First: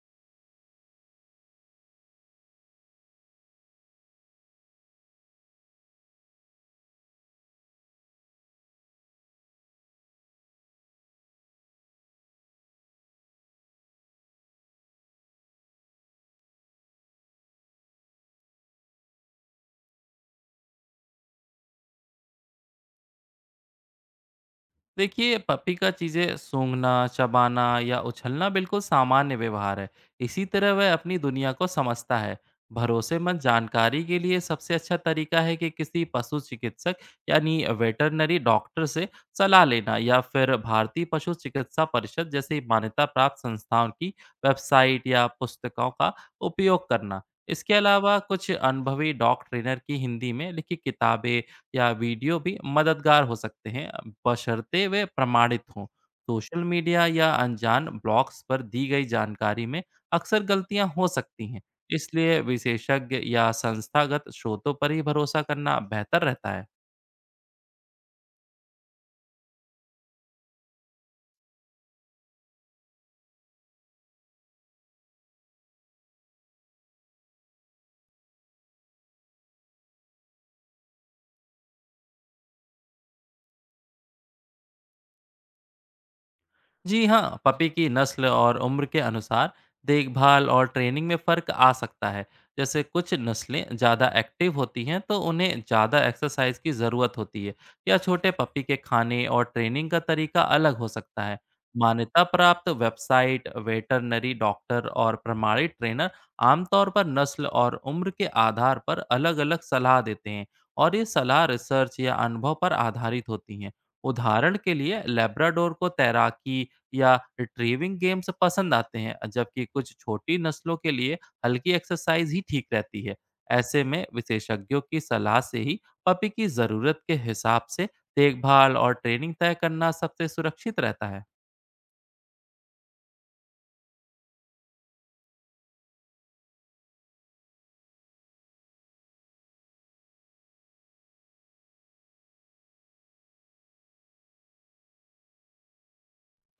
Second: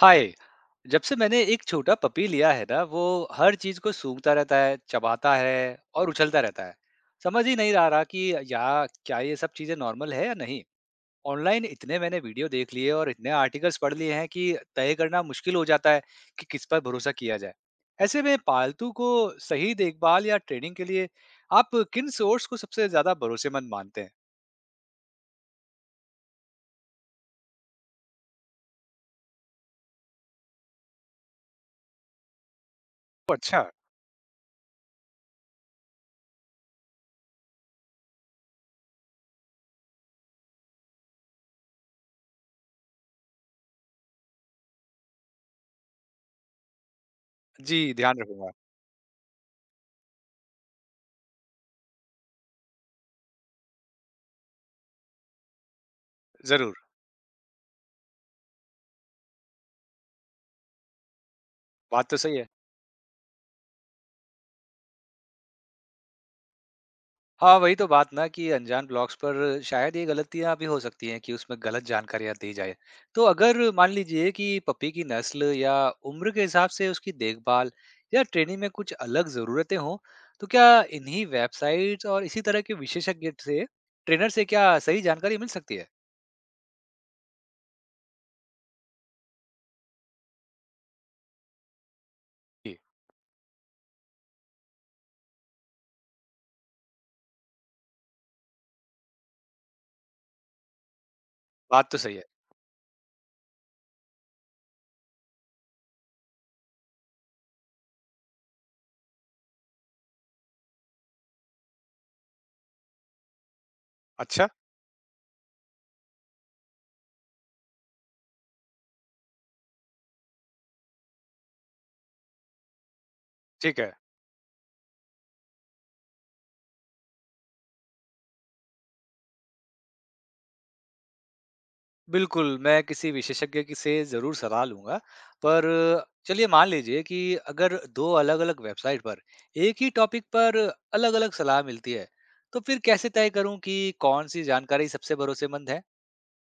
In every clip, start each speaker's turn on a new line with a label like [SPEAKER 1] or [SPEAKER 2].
[SPEAKER 1] हाय। जब से मैंने एक छोटा पपी लिया है ना वो हर चीज को सूंघता रहता है, चबाता है और उछलता रहता है। समझ ही नहीं आ रहा कि क्या ये सब चीजें नॉर्मल है या नहीं। ऑनलाइन इतने मैंने वीडियो देख लिए और इतने आर्टिकल्स पढ़ लिए हैं कि तय करना मुश्किल हो जाता है कि किस पर भरोसा किया जाए। ऐसे में पालतू को सही देखभाल या ट्रेनिंग के लिए आप किन सोर्स को सबसे ज्यादा भरोसेमंद मानते हैं?
[SPEAKER 2] देखिए पपी का चीज़ें सूंघना चबाना या उछलना बिल्कुल सामान्य व्यवहार है। इसी तरह वह अपनी दुनिया को समझता है। भरोसेमंद
[SPEAKER 1] अच्छा।
[SPEAKER 2] जानकारी के लिए सबसे अच्छा तरीका है कि किसी पशु चिकित्सक यानी वेटरनरी डॉक्टर से सलाह लेना या फिर भारतीय पशु चिकित्सा परिषद जैसी मान्यता प्राप्त संस्थाओं की वेबसाइट या पुस्तकों का उपयोग करना। इसके
[SPEAKER 1] जी,
[SPEAKER 2] अलावा
[SPEAKER 1] ध्यान
[SPEAKER 2] कुछ
[SPEAKER 1] रखूंगा।
[SPEAKER 2] अनुभवी डॉग ट्रेनर की हिंदी में लिखी किताबें या वीडियो भी मददगार हो सकते हैं, बशर्ते वे प्रमाणित हों। सोशल
[SPEAKER 1] जरूर।
[SPEAKER 2] मीडिया या अनजान ब्लॉग्स पर दी गई जानकारी में अक्सर गलतियाँ हो सकती हैं,
[SPEAKER 1] बात तो सही
[SPEAKER 2] इसलिए
[SPEAKER 1] है।
[SPEAKER 2] विशेषज्ञ या संस्थागत स्रोतों पर ही भरोसा करना बेहतर रहता है।
[SPEAKER 1] हाँ, वही तो बात ना कि अनजान ब्लॉग्स पर शायद ये गलतियाँ भी हो सकती हैं कि उसमें गलत जानकारियाँ दी जाए। तो अगर मान लीजिए कि पपी की नस्ल या उम्र के हिसाब से उसकी देखभाल या ट्रेनिंग में कुछ अलग ज़रूरतें हों, तो क्या इन्हीं वेबसाइट्स और इसी तरह के विशेषज्ञ से ट्रेनर से क्या सही जानकारी मिल सकती है?
[SPEAKER 2] जी हाँ, पपी की नस्ल और उम्र के अनुसार देखभाल और ट्रेनिंग में फ़र्क आ सकता है।
[SPEAKER 1] जी।
[SPEAKER 2] जैसे कुछ नस्लें ज़्यादा एक्टिव होती हैं तो उन्हें ज़्यादा एक्सरसाइज की ज़रूरत होती है, या छोटे पपी के खाने और ट्रेनिंग का तरीका अलग हो सकता है।
[SPEAKER 1] बात तो सही
[SPEAKER 2] मान्यता
[SPEAKER 1] है।
[SPEAKER 2] प्राप्त वेबसाइट, वेटरनरी डॉक्टर और प्रमाणित ट्रेनर आमतौर पर नस्ल और उम्र के आधार पर अलग-अलग सलाह देते हैं, और ये सलाह रिसर्च या अनुभव पर आधारित होती हैं।
[SPEAKER 1] अच्छा।
[SPEAKER 2] उदाहरण के लिए, लेब्राडोर को तैराकी या रिट्रीविंग गेम्स पसंद आते हैं, जबकि कुछ छोटी नस्लों के लिए हल्की एक्सरसाइज ही ठीक रहती है।
[SPEAKER 1] ठीक
[SPEAKER 2] ऐसे
[SPEAKER 1] है।
[SPEAKER 2] में विशेषज्ञों की सलाह से ही पपी की ज़रूरत के हिसाब से देखभाल और ट्रेनिंग तय करना सबसे सुरक्षित रहता है।
[SPEAKER 1] बिल्कुल, मैं किसी विशेषज्ञ की से ज़रूर सलाह लूँगा। पर चलिए मान लीजिए कि अगर 2 अलग-अलग वेबसाइट पर एक ही टॉपिक पर अलग-अलग सलाह मिलती है, तो फिर कैसे तय करूँ कि कौन-सी जानकारी सबसे भरोसेमंद है?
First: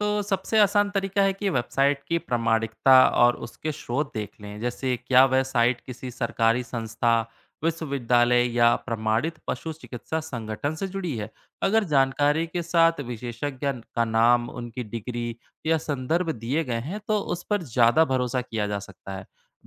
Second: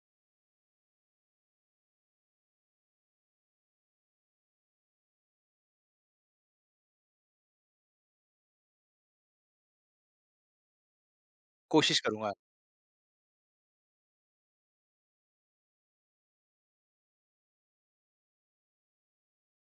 [SPEAKER 2] तो सबसे आसान तरीका है कि वेबसाइट की प्रामाणिकता और उसके स्रोत देख लें। जैसे क्या वह साइट किसी सरकारी संस्था, विश्वविद्यालय या प्रमाणित पशु चिकित्सा संगठन से जुड़ी है। अगर
[SPEAKER 1] कोशिश करूँगा।
[SPEAKER 2] जानकारी के साथ विशेषज्ञ का नाम, उनकी डिग्री या संदर्भ दिए गए हैं, तो उस पर ज़्यादा भरोसा किया जा सकता है।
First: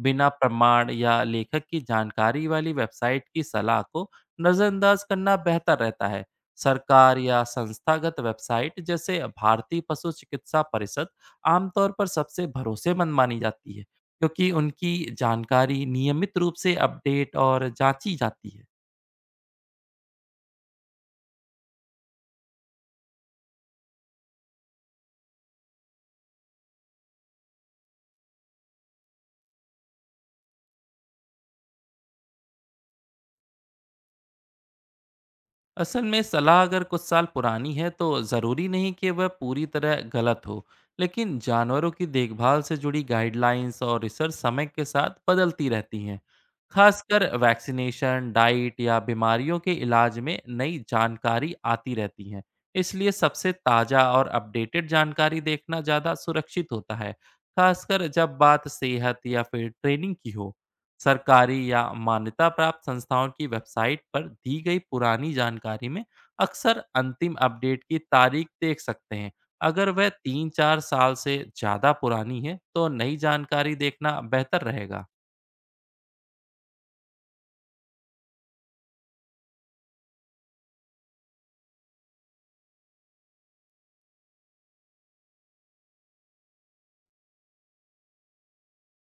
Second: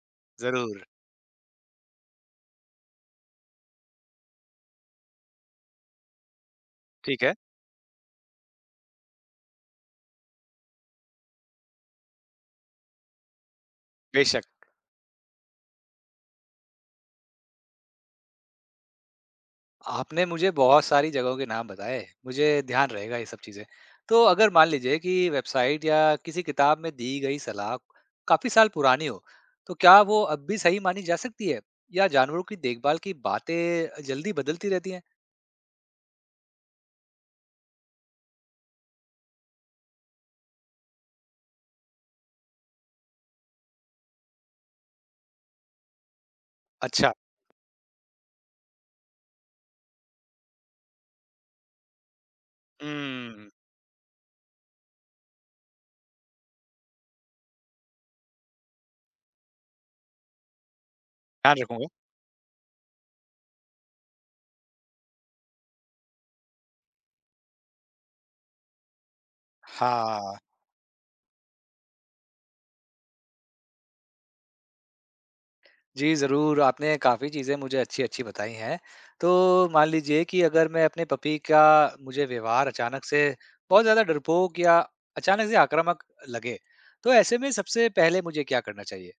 [SPEAKER 2] बिना
[SPEAKER 1] ज़रूर।
[SPEAKER 2] प्रमाण या लेखक की जानकारी वाली वेबसाइट की सलाह को नज़रअंदाज करना बेहतर रहता है। सरकार
[SPEAKER 1] ठीक है।
[SPEAKER 2] या संस्थागत वेबसाइट जैसे भारतीय पशु चिकित्सा परिषद आमतौर पर सबसे भरोसेमंद मानी जाती है,
[SPEAKER 1] बेशक।
[SPEAKER 2] क्योंकि उनकी जानकारी नियमित रूप से अपडेट और जांची जाती है।
[SPEAKER 1] आपने मुझे बहुत सारी जगहों के नाम बताए, मुझे ध्यान रहेगा ये सब चीज़ें। तो अगर मान लीजिए कि वेबसाइट या किसी किताब में दी गई सलाह काफ़ी साल पुरानी हो, तो क्या वो अब भी सही मानी जा सकती है? या जानवरों की देखभाल की बातें जल्दी बदलती रहती हैं?
[SPEAKER 2] असल में सलाह अगर कुछ साल पुरानी है तो ज़रूरी नहीं कि वह पूरी तरह गलत हो, लेकिन जानवरों की देखभाल से जुड़ी गाइडलाइंस और रिसर्च समय के साथ बदलती रहती हैं।
[SPEAKER 1] अच्छा।
[SPEAKER 2] खासकर वैक्सीनेशन, डाइट या बीमारियों के इलाज में नई जानकारी आती रहती है। इसलिए
[SPEAKER 1] हुँ।
[SPEAKER 2] सबसे ताज़ा और अपडेटेड जानकारी देखना ज़्यादा सुरक्षित होता है, खासकर जब बात सेहत या फिर ट्रेनिंग की हो।
[SPEAKER 1] ध्यान
[SPEAKER 2] सरकारी या
[SPEAKER 1] रखूँगा।
[SPEAKER 2] मान्यता प्राप्त संस्थाओं की वेबसाइट पर दी गई पुरानी जानकारी में अक्सर अंतिम अपडेट की तारीख देख सकते हैं। अगर वह
[SPEAKER 1] हाँ।
[SPEAKER 2] तीन चार साल से ज़्यादा पुरानी है, तो नई जानकारी देखना बेहतर रहेगा।
[SPEAKER 1] जी, ज़रूर, आपने काफ़ी चीज़ें मुझे अच्छी-अच्छी बताई हैं। तो मान लीजिए कि अगर मैं अपने पति का मुझे व्यवहार अचानक से बहुत ज़्यादा डरपोक या अचानक से आक्रामक लगे, तो ऐसे में सबसे पहले मुझे क्या करना चाहिए?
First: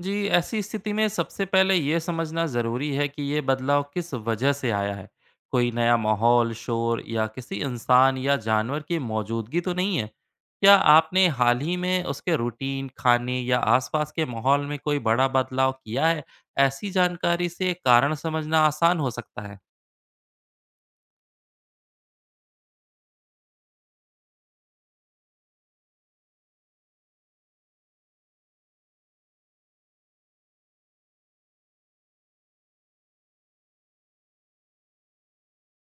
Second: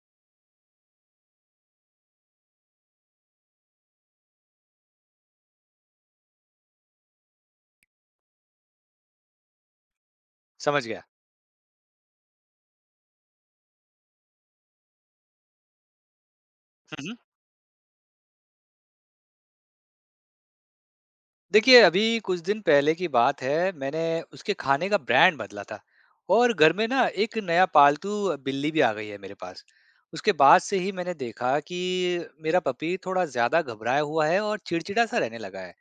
[SPEAKER 2] जी, ऐसी स्थिति में सबसे पहले ये समझना ज़रूरी है कि ये बदलाव किस वजह से आया है। कोई नया माहौल, शोर या किसी इंसान या जानवर की मौजूदगी तो नहीं है। क्या
[SPEAKER 1] समझ गया।
[SPEAKER 2] आपने हाल ही में उसके रूटीन, खाने या आसपास के माहौल में कोई बड़ा बदलाव किया है? ऐसी
[SPEAKER 1] हुँ, हुँ।
[SPEAKER 2] जानकारी से कारण समझना आसान हो सकता है।
[SPEAKER 1] देखिए, अभी कुछ दिन पहले की बात है, मैंने उसके खाने का ब्रांड बदला था और घर में ना एक नया पालतू बिल्ली भी आ गई है मेरे पास। उसके बाद से ही मैंने देखा कि मेरा पपी थोड़ा ज़्यादा घबराया हुआ है और चिड़चिड़ा-सा रहने लगा है।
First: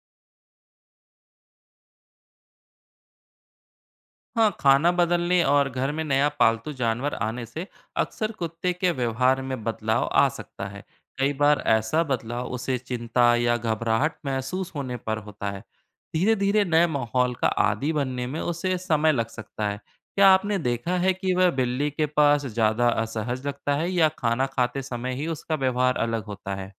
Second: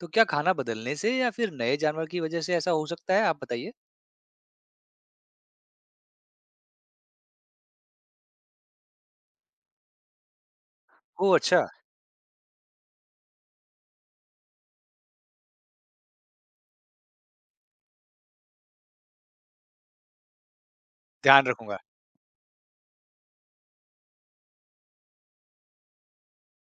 [SPEAKER 1] तो क्या खाना बदलने से या फिर नए जानवर की वजह से ऐसा हो सकता है? आप बताइए।
[SPEAKER 2] हाँ, खाना बदलने और घर में नया पालतू जानवर आने से अक्सर कुत्ते के व्यवहार में बदलाव आ सकता है। कई
[SPEAKER 1] ओह,
[SPEAKER 2] बार
[SPEAKER 1] अच्छा।
[SPEAKER 2] ऐसा बदलाव उसे चिंता या घबराहट महसूस होने पर होता है। धीरे धीरे नए माहौल का आदी बनने में उसे समय लग सकता है। क्या आपने देखा है कि
[SPEAKER 1] ध्यान
[SPEAKER 2] वह
[SPEAKER 1] रखूंगा।
[SPEAKER 2] बिल्ली के पास ज़्यादा असहज लगता है, या खाना खाते समय ही उसका व्यवहार अलग होता है?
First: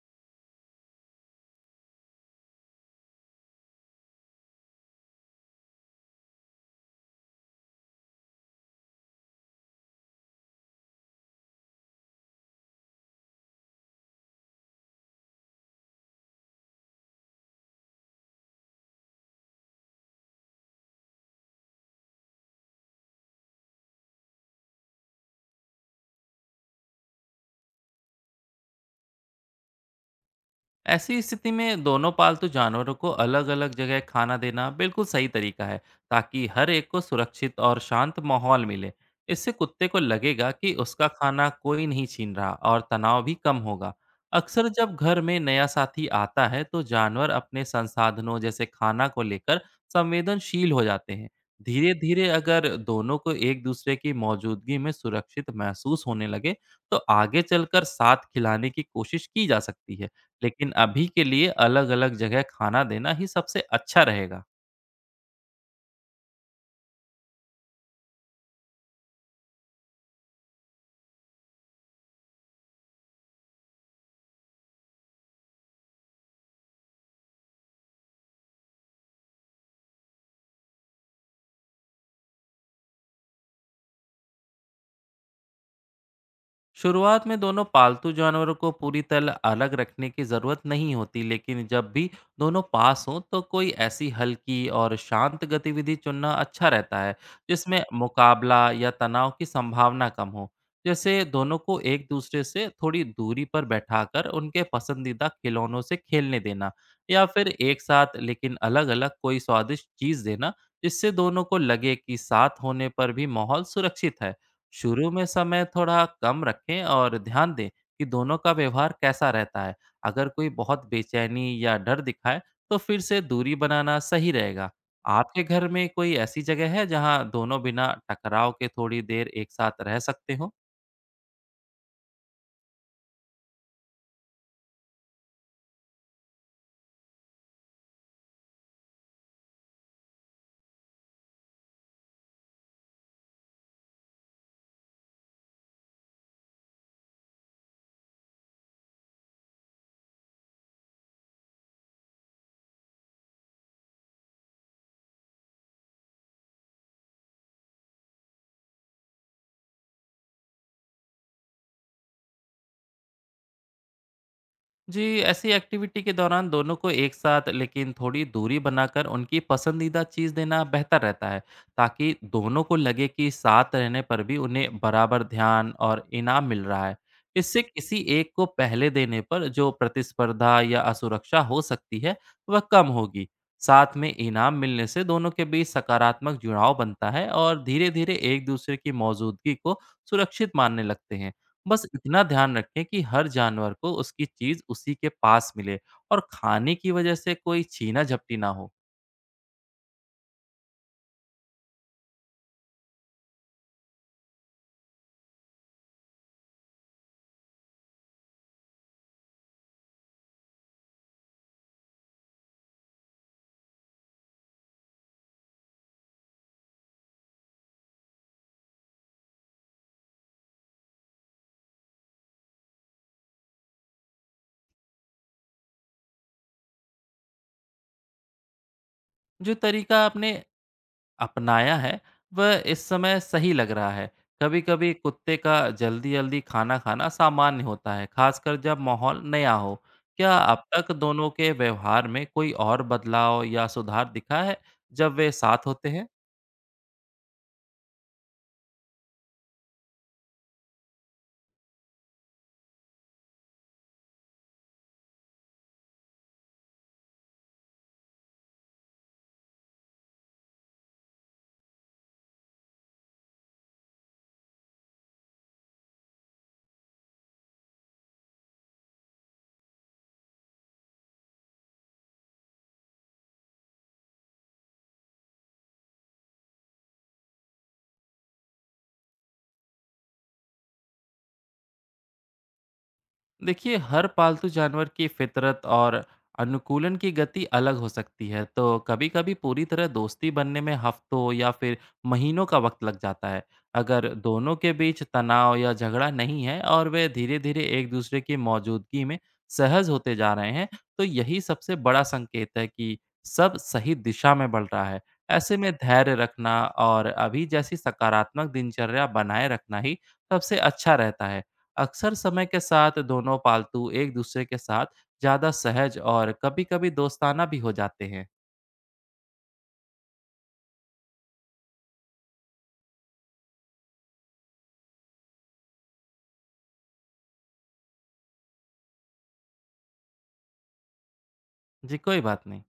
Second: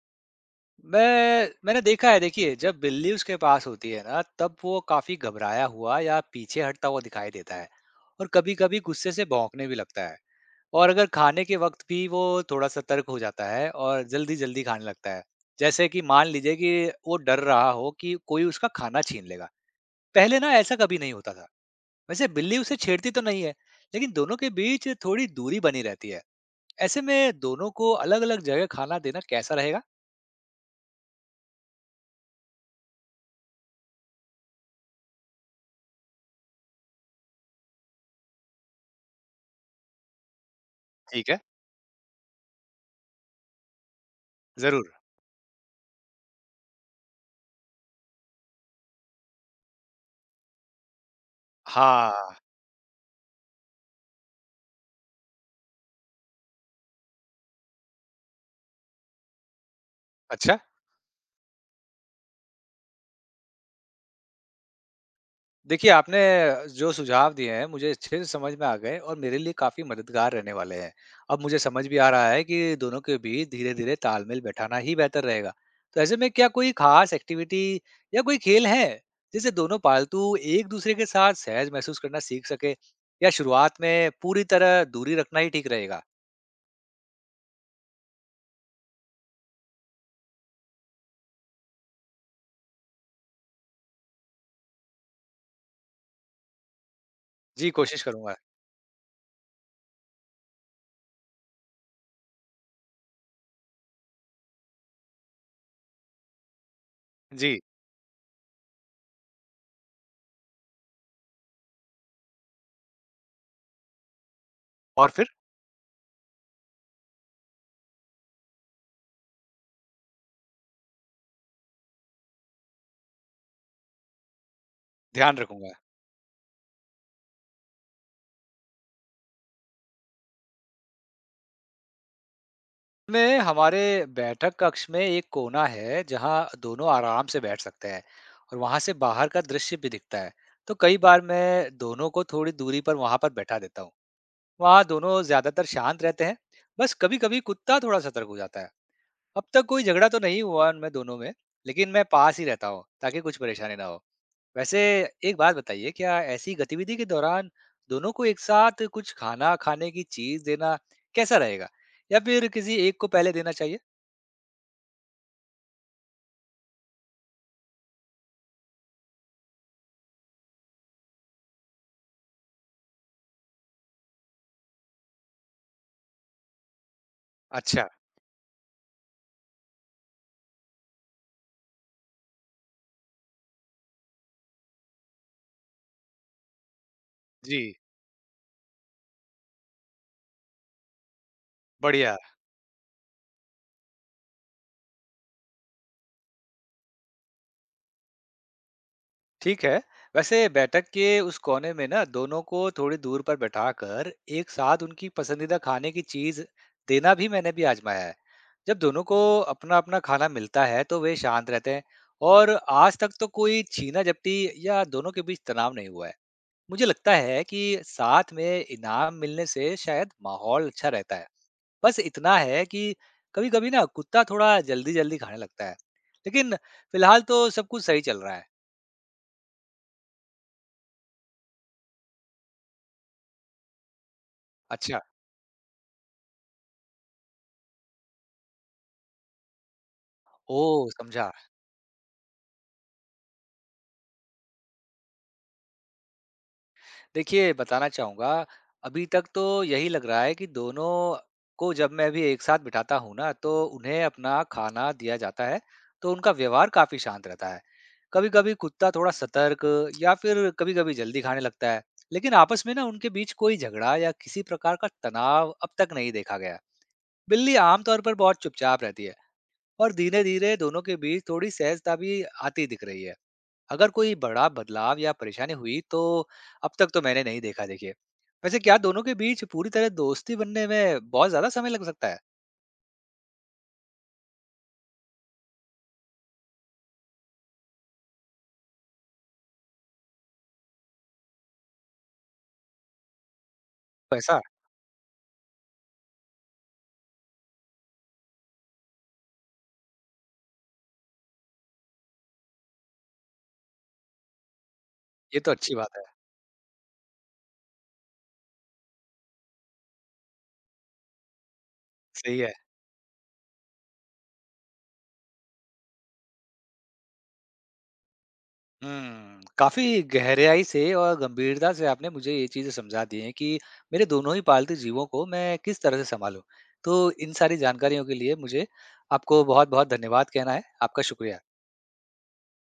[SPEAKER 1] मैंने देखा है। देखिए, जब बिल्ली उसके पास होती है ना तब वो काफी घबराया हुआ या पीछे हटता हुआ दिखाई देता है और कभी-कभी गुस्से से भौंकने भी लगता है। और अगर खाने के वक्त भी वो थोड़ा सतर्क हो जाता है और जल्दी-जल्दी खाने लगता है, जैसे कि मान लीजिए कि वो डर रहा हो कि कोई उसका खाना छीन लेगा। पहले ना ऐसा कभी नहीं होता था। वैसे बिल्ली उसे छेड़ती तो नहीं है, लेकिन दोनों के बीच थोड़ी दूरी बनी रहती है। ऐसे में दोनों को अलग अलग जगह खाना देना कैसा रहेगा?
[SPEAKER 2] ऐसी स्थिति में दोनों पालतू जानवरों को अलग अलग जगह खाना देना बिल्कुल सही तरीका है, ताकि हर एक को सुरक्षित और शांत माहौल मिले। इससे कुत्ते को लगेगा कि उसका
[SPEAKER 1] ठीक है।
[SPEAKER 2] खाना कोई नहीं छीन रहा, और तनाव भी कम होगा। अक्सर
[SPEAKER 1] जरूर।
[SPEAKER 2] जब घर में नया साथी आता है, तो जानवर अपने संसाधनों जैसे खाना को लेकर संवेदनशील हो जाते हैं। धीरे
[SPEAKER 1] हाँ।
[SPEAKER 2] धीरे अगर दोनों को एक दूसरे की मौजूदगी में सुरक्षित महसूस होने लगे, तो आगे चलकर साथ खिलाने की कोशिश की जा सकती है।
[SPEAKER 1] अच्छा।
[SPEAKER 2] लेकिन अभी के लिए अलग-अलग जगह खाना देना ही सबसे अच्छा रहेगा।
[SPEAKER 1] देखिए, आपने जो सुझाव दिए हैं, मुझे अच्छे से समझ में आ गए और मेरे लिए काफ़ी मददगार रहने वाले हैं। अब मुझे समझ भी आ रहा है कि दोनों के बीच धीरे-धीरे तालमेल बैठाना ही बेहतर रहेगा। तो ऐसे में क्या कोई ख़ास एक्टिविटी या कोई खेल है, जिससे दोनों पालतू एक-दूसरे के साथ सहज महसूस करना सीख सकें? या शुरुआत में पूरी तरह दूरी रखना ही ठीक रहेगा?
[SPEAKER 2] शुरुआत में दोनों पालतू जानवरों को पूरी तरह अलग रखने की ज़रूरत नहीं होती, लेकिन जब भी दोनों पास हों तो कोई ऐसी हल्की और शांत गतिविधि चुनना अच्छा रहता है,
[SPEAKER 1] जी,
[SPEAKER 2] जिसमें
[SPEAKER 1] कोशिश करूँगा।
[SPEAKER 2] मुकाबला या तनाव की संभावना कम हो। जैसे दोनों को एक दूसरे से थोड़ी दूरी पर बैठाकर उनके पसंदीदा खिलौनों से खेलने देना, या फिर
[SPEAKER 1] जी।
[SPEAKER 2] एक साथ लेकिन अलग अलग कोई स्वादिष्ट चीज़ देना, जिससे दोनों को लगे कि साथ होने पर भी माहौल सुरक्षित है। शुरू
[SPEAKER 1] और
[SPEAKER 2] में
[SPEAKER 1] फिर
[SPEAKER 2] समय थोड़ा कम रखें और ध्यान दें कि दोनों का व्यवहार कैसा रहता है। अगर कोई बहुत बेचैनी या डर दिखाए, तो फिर से दूरी बनाना सही रहेगा।
[SPEAKER 1] ध्यान
[SPEAKER 2] आपके घर
[SPEAKER 1] रखूँगा।
[SPEAKER 2] में कोई ऐसी जगह है जहां दोनों बिना टकराव के थोड़ी देर एक साथ रह सकते हो?
[SPEAKER 1] में हमारे बैठक कक्ष में एक कोना है जहां दोनों आराम से बैठ सकते हैं और वहां से बाहर का दृश्य भी दिखता है। तो कई बार मैं दोनों को थोड़ी दूरी पर वहां पर बैठा देता हूँ। वहां दोनों ज्यादातर शांत रहते हैं, बस कभी कभी कुत्ता थोड़ा सतर्क हो जाता है। अब तक कोई झगड़ा तो नहीं हुआ उनमें दोनों में, लेकिन मैं पास ही रहता हूँ ताकि कुछ परेशानी ना हो। वैसे एक बात बताइए, क्या ऐसी गतिविधि के दौरान दोनों को एक साथ कुछ खाना खाने की चीज देना कैसा रहेगा? या फिर किसी एक को पहले देना चाहिए?
[SPEAKER 2] जी, ऐसी एक्टिविटी के दौरान दोनों को एक साथ लेकिन थोड़ी दूरी बनाकर उनकी पसंदीदा चीज़ देना बेहतर रहता है, ताकि दोनों को लगे कि साथ रहने पर भी उन्हें बराबर ध्यान और इनाम मिल रहा है। इससे
[SPEAKER 1] अच्छा।
[SPEAKER 2] किसी एक को पहले देने पर जो प्रतिस्पर्धा या असुरक्षा हो सकती है, वह कम होगी। साथ में इनाम मिलने से दोनों के बीच सकारात्मक जुड़ाव बनता है,
[SPEAKER 1] जी।
[SPEAKER 2] और धीरे धीरे एक दूसरे की मौजूदगी को सुरक्षित मानने लगते हैं। बस
[SPEAKER 1] बढ़िया।
[SPEAKER 2] इतना ध्यान रखें कि हर जानवर को उसकी चीज उसी के पास मिले, और खाने की वजह से कोई छीना झपटी ना हो।
[SPEAKER 1] ठीक है। वैसे बैठक के उस कोने में ना दोनों को थोड़ी दूर पर बैठाकर एक साथ उनकी पसंदीदा खाने की चीज़ देना भी मैंने भी आज़माया है। जब दोनों को अपना-अपना खाना मिलता है तो वे शांत रहते हैं और आज तक तो कोई छीना-झपटी या दोनों के बीच तनाव नहीं हुआ है। मुझे लगता है कि साथ में इनाम मिलने से शायद माहौल अच्छा रहता है। बस इतना है कि कभी-कभी ना कुत्ता थोड़ा जल्दी-जल्दी खाने लगता है, लेकिन फिलहाल तो सब कुछ सही चल रहा है।
[SPEAKER 2] जो तरीका आपने अपनाया है, वह इस समय सही लग रहा है। कभी कभी
[SPEAKER 1] अच्छा।
[SPEAKER 2] कुत्ते का जल्दी जल्दी खाना खाना सामान्य होता है, खासकर जब माहौल नया हो। क्या अब
[SPEAKER 1] ओह!
[SPEAKER 2] तक दोनों
[SPEAKER 1] समझा।
[SPEAKER 2] के व्यवहार में कोई और बदलाव या सुधार दिखा है, जब वे साथ होते हैं?
[SPEAKER 1] देखिए, बताना चाहूँगा, अभी तक तो यही लग रहा है कि दोनों को जब मैं भी एक साथ बिठाता हूँ ना, तो उन्हें अपना खाना दिया जाता है, तो उनका व्यवहार काफ़ी शांत रहता है। कभी-कभी कुत्ता थोड़ा सतर्क या फिर कभी-कभी जल्दी खाने लगता है, लेकिन आपस में ना उनके बीच कोई झगड़ा या किसी प्रकार का तनाव अब तक नहीं देखा गया। बिल्ली आमतौर पर बहुत चुपचाप रहती है और धीरे धीरे दोनों के बीच थोड़ी सहजता भी आती दिख रही है। अगर कोई बड़ा बदलाव या परेशानी हुई तो अब तक तो मैंने नहीं देखा। देखिए, वैसे क्या दोनों के बीच पूरी तरह दोस्ती बनने में बहुत ज्यादा समय लग सकता है?
[SPEAKER 2] देखिए, हर पालतू जानवर की फितरत और अनुकूलन की गति अलग हो सकती है, तो कभी-कभी पूरी तरह दोस्ती बनने में हफ्तों या फिर महीनों का वक्त लग जाता है। अगर
[SPEAKER 1] ऐसा?
[SPEAKER 2] दोनों के बीच तनाव या झगड़ा नहीं है, और वे धीरे-धीरे एक दूसरे की मौजूदगी में सहज होते जा रहे हैं, तो यही सबसे बड़ा संकेत है कि सब सही दिशा में बढ़ रहा है।
[SPEAKER 1] ये तो
[SPEAKER 2] ऐसे में
[SPEAKER 1] अच्छी बात है।
[SPEAKER 2] धैर्य रखना और अभी जैसी सकारात्मक दिनचर्या बनाए रखना ही सबसे अच्छा रहता है। अक्सर
[SPEAKER 1] सही
[SPEAKER 2] समय
[SPEAKER 1] है।
[SPEAKER 2] के साथ दोनों पालतू एक दूसरे के साथ ज़्यादा सहज और कभी-कभी दोस्ताना भी हो जाते हैं।
[SPEAKER 1] हम्म, काफी गहराई से और गंभीरता से आपने मुझे ये चीजें समझा दी हैं कि मेरे दोनों ही पालतू जीवों को मैं किस तरह से संभालूं। तो इन सारी जानकारियों के लिए मुझे आपको बहुत बहुत धन्यवाद कहना है। आपका शुक्रिया।
[SPEAKER 2] जी, कोई बात नहीं।